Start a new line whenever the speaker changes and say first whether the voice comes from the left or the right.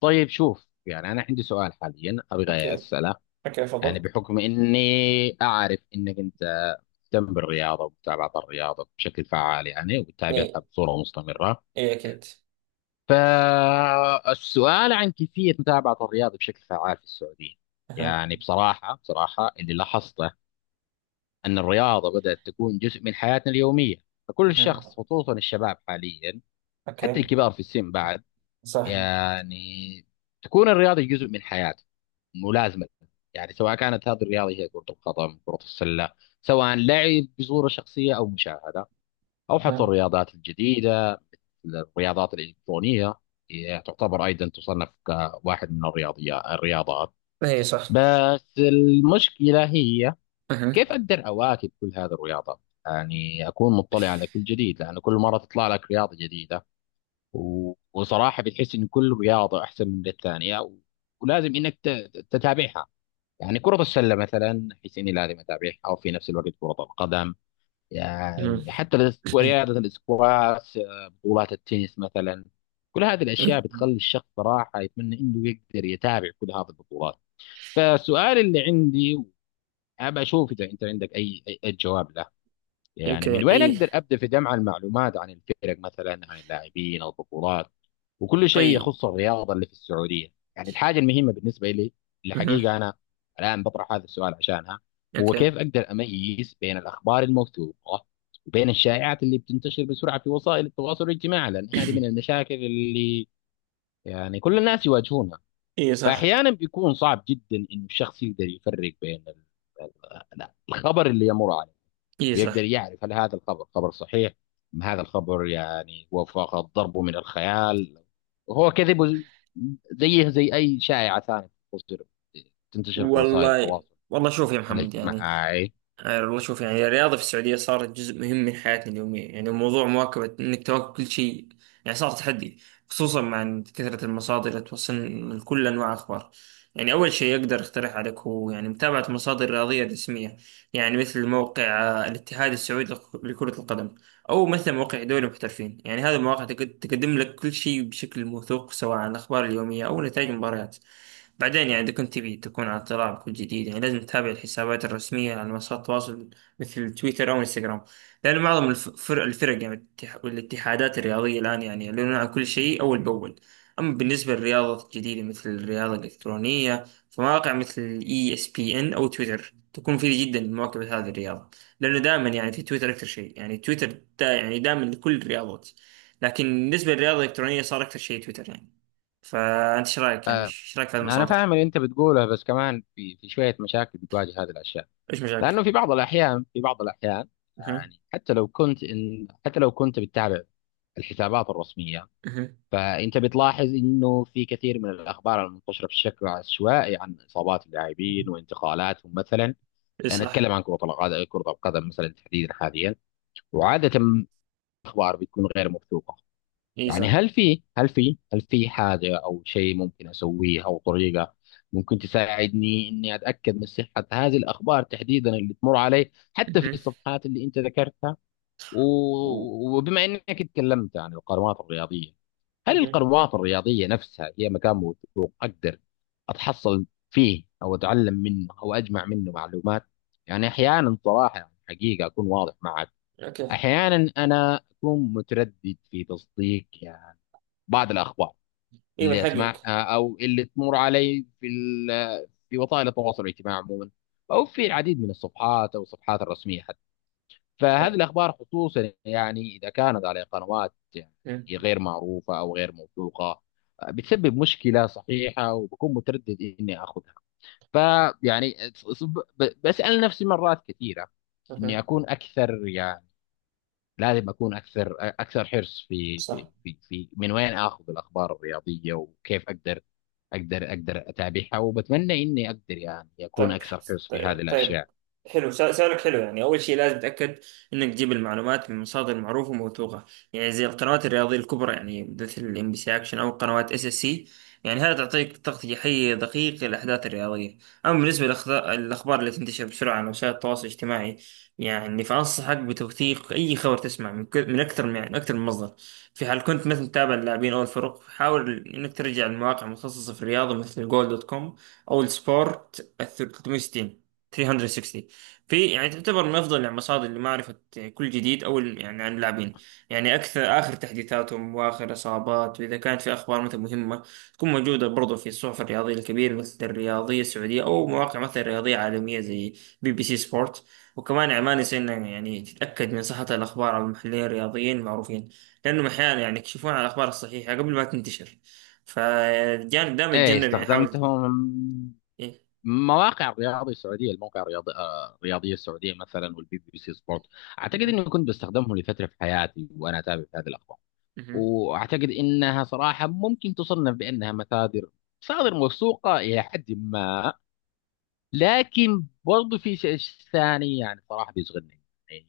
left: طيب شوف يعني انا عندي سؤال حاليا ابغى
right: اوكي،
left: اساله.
right: اوكي،
left: يعني
right: تفضل.
left: بحكم اني اعرف انك انت تهتم بالرياضه ومتابعه الرياضه بشكل فعال، يعني
right: اي،
left: وتتابعها بصوره مستمره.
right: اي، اكيد.
left: فالسؤال عن كيفيه متابعه الرياضه بشكل فعال في السعوديه.
right: أها.
left: يعني بصراحه اللي لاحظته ان الرياضه بدات تكون جزء من حياتنا اليوميه. فكل
right: أها.
left: شخص خصوصا الشباب حاليا، حتى
right: اوكي.
left: الكبار في السن بعد.
right: صح.
left: يعني تكون الرياضة جزء من حياته ملازمة. يعني سواء كانت هذه الرياضة هي كرة القدم، كرة السلة، سواء لعب بصورة شخصية أو مشاهدة، أو حتى
right: أها.
left: الرياضات الجديدة، الرياضات الإلكترونية، هي تعتبر أيضا تصنف كواحد من الرياضيات الرياضات.
right: اي صح.
left: بس المشكلة هي
right: أها.
left: كيف أقدر أواكب كل هذه الرياضات؟ يعني أكون مطلع على كل جديد، لأن كل مرة تطلع لك رياضة جديدة، وصراحة بتحس إن كل رياضة أحسن من الثانية، ولازم إنك تتابعها. يعني كرة السلة مثلا أحس إني لازم أتابعها، أو في نفس الوقت كرة القدم.
right: أها.
left: يعني حتى رياضة الاسكواش، بطولات التنس مثلا. كل هذه الأشياء بتخلي الشخص صراحة يتمنى إنه يقدر يتابع كل هذه البطولات. فالسؤال اللي عندي، أبى أشوف إذا أنت عندك أي جواب، يعني
right: اوكي.
left: من وين
right: اي.
left: اقدر ابدا في جمع المعلومات عن الفرق مثلا، عن اللاعبين، البطولات، وكل شيء
right: طيب.
left: يخص الرياضه اللي في السعوديه. يعني الحاجه المهمه بالنسبه لي، اللي
right: أها.
left: حقيقه انا الان بطرح هذا السؤال عشانها، هو
right: اوكي.
left: كيف اقدر اميز بين الاخبار الموثوقه وبين الشائعات اللي بتنتشر بسرعه في وسائل التواصل الاجتماعي، لان هذه من المشاكل اللي يعني كل الناس يواجهونها.
right: اي صح.
left: فاحيانا بيكون صعب جدا انه الشخص يقدر يفرق بين الخبر اللي يمر عليه،
right: اي صح.
left: ويقدر يعرف هل هذا الخبر خبر صحيح، ام هذا الخبر يعني هو فقط ضربه من الخيال وهو كذب، زيه زي اي شائعه ثانيه تنتشر في وسائل
right: والله،
left: التواصل
right: والله، شوف يا محمد، يعني
left: الاجتماعي.
right: يعني والله شوف، يعني الرياضة في السعودية صارت جزء مهم من حياتنا اليومية، يعني موضوع مواكبة إنك تواكب كل شيء يعني صار تحدي، خصوصا مع كثرة المصادر اللي توصلنا من كل أنواع الأخبار. يعني أول شيء أقدر أقترح عليك هو يعني متابعة مصادر رياضية رسمية، يعني مثل موقع الاتحاد السعودي لكرة القدم، أو مثل موقع دوري المحترفين. يعني هذه المواقع تقدم لك كل شيء بشكل موثوق، سواء عن الأخبار اليومية أو نتائج المباريات. بعدين يعني إذا كنت تبي تكون على اطلاع بكل جديد، يعني لازم تتابع الحسابات الرسمية على منصات التواصل مثل تويتر أو انستغرام، لأن معظم الفرق يعني والاتحادات الرياضية الآن يعني يعلنون عن كل شيء أول بأول. أما بالنسبة للرياضة الجديدة مثل الرياضة الإلكترونية، فمواقع مثل ESPN أو تويتر تكون مفيدة جدا لمواكبة هذه الرياضة، لأنه دائما يعني في تويتر أكثر شيء، يعني تويتر دا يعني دائما لكل الرياضات، لكن بالنسبة للرياضة الإلكترونية صار أكثر شيء تويتر يعني. فانت ايش رايك، يعني ايش رايك في هذه
left: انا
right: المصادر؟
left: فاهم اللي انت بتقوله، بس كمان في شويه مشاكل بتواجه هذه الاشياء.
right: ايش مشاكل؟
left: لانه في بعض الاحيان
right: اها.
left: يعني حتى لو كنت بتتابع الحسابات الرسميه،
right: اها.
left: فانت بتلاحظ انه في كثير من الاخبار المنتشره بشكل عشوائي عن اصابات اللاعبين وانتقالاتهم مثلا.
right: اي
left: انا
right: صح.
left: اتكلم عن كره القدم، كره القدم مثلا تحديدا حاليا. وعاده الاخبار بتكون غير موثوقه.
right: اي
left: يعني
right: صح.
left: هل في حاجه او شيء ممكن اسويه او طريقه ممكن تساعدني اني اتاكد من صحه هذه الاخبار تحديدا اللي تمر علي، حتى في
right: اها.
left: الصفحات اللي انت ذكرتها.
right: و-
left: وبما انك اتكلمت عن القنوات الرياضيه، هل
right: اها.
left: القنوات الرياضيه نفسها هي مكان موثوق اقدر اتحصل فيه او اتعلم منه او اجمع منه معلومات؟ يعني احيانا صراحه حقيقه اكون واضح معك،
right: اوكي.
left: احيانا انا اكون متردد في تصديق يعني بعض الاخبار
right: اي، من
left: اللي
right: حقك.
left: اسمعها او اللي تمر علي في في وسائل التواصل الاجتماعي عموما، او في العديد من الصفحات او الصفحات الرسميه. فهذه الأخبار خصوصا يعني إذا كانت على قنوات يعني
right: أها.
left: غير معروفة أو غير موثوقة، بتسبب مشكلة صحيحة، وبكون متردد إني أخذها. فيعني بسأل نفسي مرات كثيرة إني
right: أها.
left: أكون أكثر، يعني لازم أكون أكثر حرص في
right: صح.
left: في في, في من وين آخذ الأخبار الرياضية، وكيف أقدر أقدر أتابعها. وبتمنى إني أقدر، يعني أكون
right: طيب،
left: أكثر حرص في هذه
right: طيب.
left: الأشياء.
right: حلو. سؤالك حلو. يعني أول شيء لازم تتأكد إنك تجيب المعلومات من مصادر معروفة وموثوقة، يعني زي القنوات الرياضية الكبرى، يعني مثل ام بي سي أكشن أو قنوات اس اس سي. يعني هذا تعطيك تغطية حية دقيقة للأحداث الرياضية. أما بالنسبة للأخبار اللي تنتشر بسرعة على وسائل التواصل الاجتماعي، يعني فأنصحك بتوثيق أي خبر تسمع من، أكثر من مصدر. في حال كنت مثلا تتابع اللاعبين أو الفرق، حاول إنك ترجع لمواقع متخصصة في الرياضة مثل جول دوت كوم أو السبور 360 360. في يعني تعتبر من افضل المصادر لمعرفه كل جديد، يعني عن اللاعبين، يعني اكثر اخر تحديثاتهم واخر اصابات، واذا كانت في اخبار مثلا مهمه تكون موجوده برضو في الصحف الرياضيه الكبيره مثل الرياضيه السعوديه، او مواقع مثلا رياضيه عالميه زي بي بي سي سبورت. وكمان يعني ما نسينا، يعني تتاكد من صحه الاخبار على المحللين الرياضيين المعروفين، لانهم احيانا يعني يكشفون على الاخبار الصحيحه قبل ما تنتشر. فالجانب دائما
left: إيه،
right: يتجنب، يعني حاول.
left: استخدمتهم.
right: إيه.
left: مواقع رياضي سعوديه، الموقع الرياضي، الرياضيه السعوديه مثلا، والبي بي سي سبورت. اعتقد اني كنت بستخدمهم لفتره في حياتي وانا اتابع في هذه الاخبار. واعتقد انها صراحه ممكن تصنف بانها مصادر موثوقه الى حد ما. لكن برضو في شيء ثاني يعني صراحه بيشغلني. يعني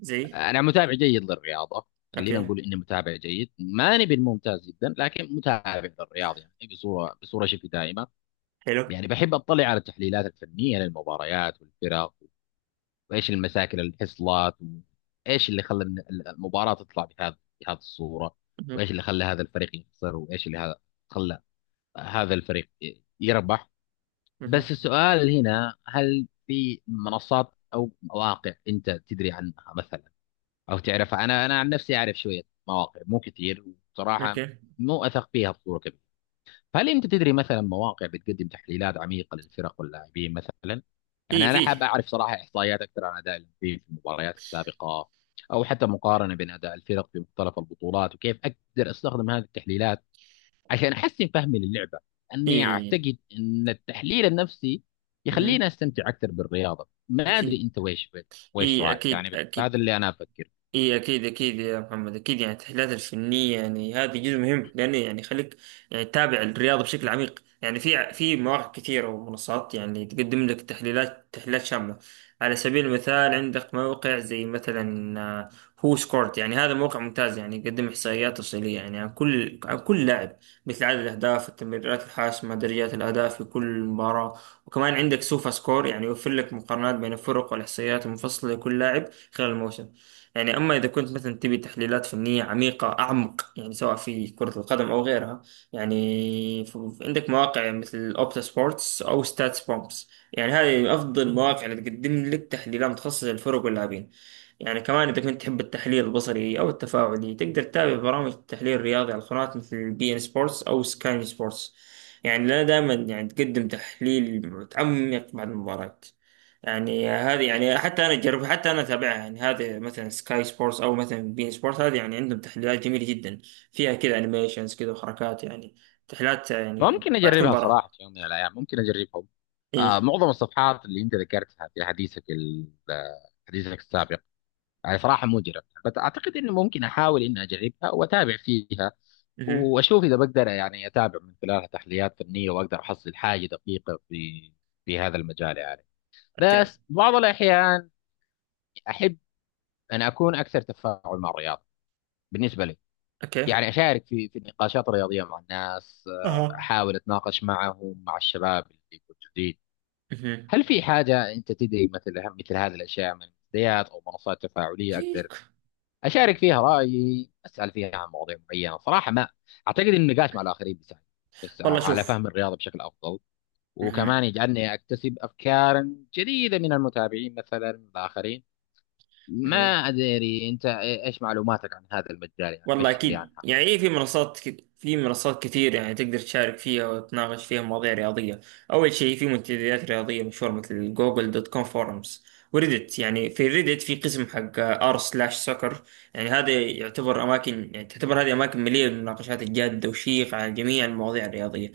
right: زي.
left: انا متابع جيد للرياضه،
right: اوكي.
left: خلينا نقول اني متابع جيد ماني بالممتاز جدا، لكن متابع للرياضه يعني بصوره شبه دائمه.
right: حلو.
left: يعني بحب اطلع على التحليلات الفنيه للمباريات والفرق، وايش المشاكل اللي حصلت، وايش اللي خلى المباراه تطلع بهذه الصوره، وايش
right: مهم.
left: اللي خلى هذا الفريق يخسر، وايش اللي هذا خلى هذا الفريق يربح. بس
right: مهم.
left: السؤال هنا، هل في منصات او مواقع انت تدري عنها مثلا او تعرفها؟ انا عن نفسي اعرف شويه مواقع مو كثير، وصراحه
right: اوكي.
left: مو اثق فيها بصوره كبيره. فهل انت تدري مثلا مواقع بتقدم تحليلات عميقه للفرق واللاعبين مثلا؟
right: اي،
left: يعني انا حاب
right: فيه.
left: اعرف صراحه احصائيات اكثر عن اداء اللاعبين في المباريات السابقه، او حتى مقارنه بين اداء الفرق في مختلف البطولات، وكيف اقدر استخدم هذه التحليلات عشان احسن فهمي للعبه. اني
right: اي.
left: اعتقد ان التحليل النفسي
right: مهم.
left: يخليني استمتع اكثر بالرياضه. ما
right: اكيد.
left: ادري انت ويش،
right: اي،
left: رايك؟
right: اكيد،
left: يعني بس هذا
right: اكيد.
left: اللي انا افكر.
right: اي، اكيد، اكيد يا محمد. اكيد، يعني التحليلات الفنيه، يعني هذا جزء مهم، لانه يعني يخليك يعني تتابع الرياضه بشكل عميق، يعني في مواقع كثيره ومنصات، يعني تقدم لك تحليلات تحليلات شامله. على سبيل المثال، عندك موقع زي مثلا هو سكورت، يعني هذا موقع ممتاز، يعني يقدم احصائيات تفصيليه يعني عن كل لاعب، مثل عدد الاهداف، التمريرات الحاسمه، درجات الاداء في كل مباراه. وكمان عندك سوفا سكور، يعني يوفر لك مقارنات بين الفرق والاحصائيات المفصله لكل لاعب خلال الموسم. يعني أما إذا كنت مثلا تبي تحليلات فنية عميقة أعمق، يعني سواء في كرة القدم أو غيرها، يعني عندك مواقع مثل أوبتا سبورتس أو ستاتس بومبس، يعني هذه أفضل مواقع اللي تقدم لك تحليلات متخصصة للفرق واللاعبين. يعني كمان إذا كنت تحب التحليل البصري أو التفاعلي، تقدر تتابع برامج التحليل الرياضي على القنوات مثل بي إن سبورتس أو سكاي سبورتس، يعني لنا دائما يعني تقدم تحليل متعمق بعد المباراة. يعني هذه يعني حتى انا اتابعها، يعني هذه مثلا سكاي سبورتس او مثلا بين سبورت، هذه يعني عندهم تحليلات جميله جدا فيها كذا انيميشنز كذا وحركات، يعني تحليلات يعني
left: ممكن
right: بعد تكون
left: اجربها
right: برا.
left: صراحه في يوم من الايام، ممكن اجربهم.
right: ايه.
left: آه، معظم الصفحات اللي انت ذكرتها في حديثك حديثك السابق، يعني صراحه مو جربتها، بس اعتقد انه ممكن احاول اني اجربها واتابع فيها
right: اها.
left: واشوف اذا بقدر يعني اتابع من خلالها تحليلات فنيه، واقدر احصل حاجه دقيقه في هذا المجال يعني.
right: اوكي،
left: بس بعض الاحيان احب ان اكون اكثر تفاعل مع الرياضه بالنسبه لي.
right: اوكي.
left: يعني اشارك في النقاشات الرياضيه مع الناس،
right: اها،
left: احاول اتناقش معهم مع الشباب اللي موجودين.
right: اها.
left: هل في حاجة أنت تدري مثل هذه الأشياء من منتديات أو منصات تفاعلية أقدر أشارك فيها رأيي، أسأل فيها عن مواضيع معينة؟ صراحة ما أعتقد إن النقاش مع الآخرين بيساعد بس
right: والله
left: على
right: شوف.
left: فهم الرياضة بشكل أفضل،
right: اها.
left: وكمان يجعلني أكتسب أفكارا جديدة من المتابعين مثلا، من الآخرين. ما أدري أنت إيش معلوماتك عن هذا المجال، يعني
right: والله
left: إيش تدري
right: أكيد،
left: عنها؟
right: يعني إيه، في منصات في منصات كتير يعني تقدر تشارك فيها وتناقش فيها مواضيع رياضية. أول شيء في منتديات رياضية مشهورة مثل جوجل دوت كوم فورمز وريدت، يعني في ريدت، في قسم حق r سلاش سoccer. يعني هذا يعتبر أماكن، يعني تعتبر هذه أماكن مليئة بالمناقشات الجادة وشيقة على جميع المواضيع الرياضية.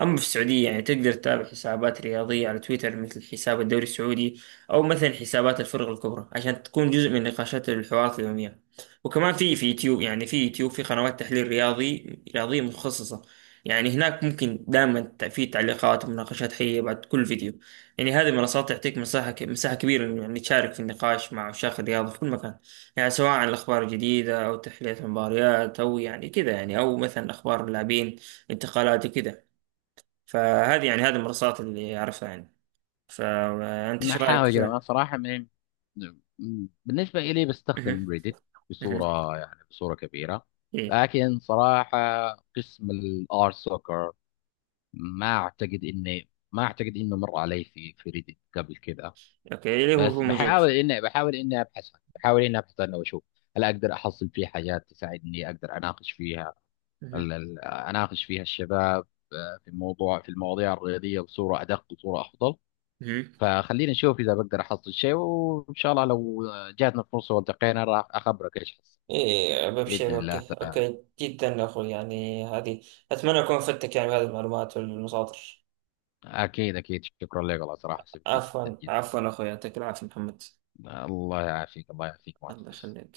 right: أما في السعودية، يعني تقدر تتابع حسابات رياضية على تويتر مثل حساب الدوري السعودي، أو مثلا حسابات الفرق الكبرى، عشان تكون جزء من نقاشات الحوارات اليومية. وكمان في يوتيوب، يعني في يوتيوب في قنوات تحليل رياضية متخصصة. يعني هناك ممكن دائما في تعليقات ومناقشات حية بعد كل فيديو. يعني هذه المنصات تعطيك مساحة كبيرة إنه يعني تشارك في النقاش مع عشاق الرياضة في كل مكان، يعني سواء عن الأخبار الجديدة أو تحلية المباريات أو يعني كذا، يعني أو مثلا أخبار اللاعبين، انتقالات وكذا. فهذه يعني هذه المنصات اللي أعرفها، يعني فأنت
left: ما
right: إيش رأيك
left: احاول اجرب
right: في؟
left: انا صراحه من، بالنسبه الي
right: مهم.
left: بستخدم ريدت
right: مهم.
left: بصوره، يعني بصوره كبيره.
right: إيه.
left: لكن صراحه قسم الار سوكر، ما اعتقد انه مر علي في ريدت قبل كذا.
right: أوكي، اللي هو
left: بس
right: هو موجود.
left: بحاول اني ابحث عنها واشوف هل اقدر احصل فيه حاجات تساعدني اقدر اناقش فيها،
right: مهم.
left: اناقش فيها الشباب، في المواضيع الرياضيه بصوره ادق وصوره افضل.
right: مهم.
left: فخلينا نشوف اذا بقدر احصل شيء، وان شاء الله لو جاتنا فرصه والتقينا راح اخبرك ايش حصل،
right: إيه،
left: باذن
right: ببشر.
left: الله
right: أوكي،
left: تعالى.
right: أوكي، جدا يا أخوي، يعني هذه، أتمنى أكون فدتك يعني بهذه المعلومات والمصادر.
left: اكيد، اكيد، شكرا لك والله، صراحه سبتي
right: عفوا،
left: جدا جدا.
right: عفوا أخوي، يعطيك العافية محمد.
left: الله يعافيك، الله يعافيك
right: الله
left: معتز.
right: يخليك.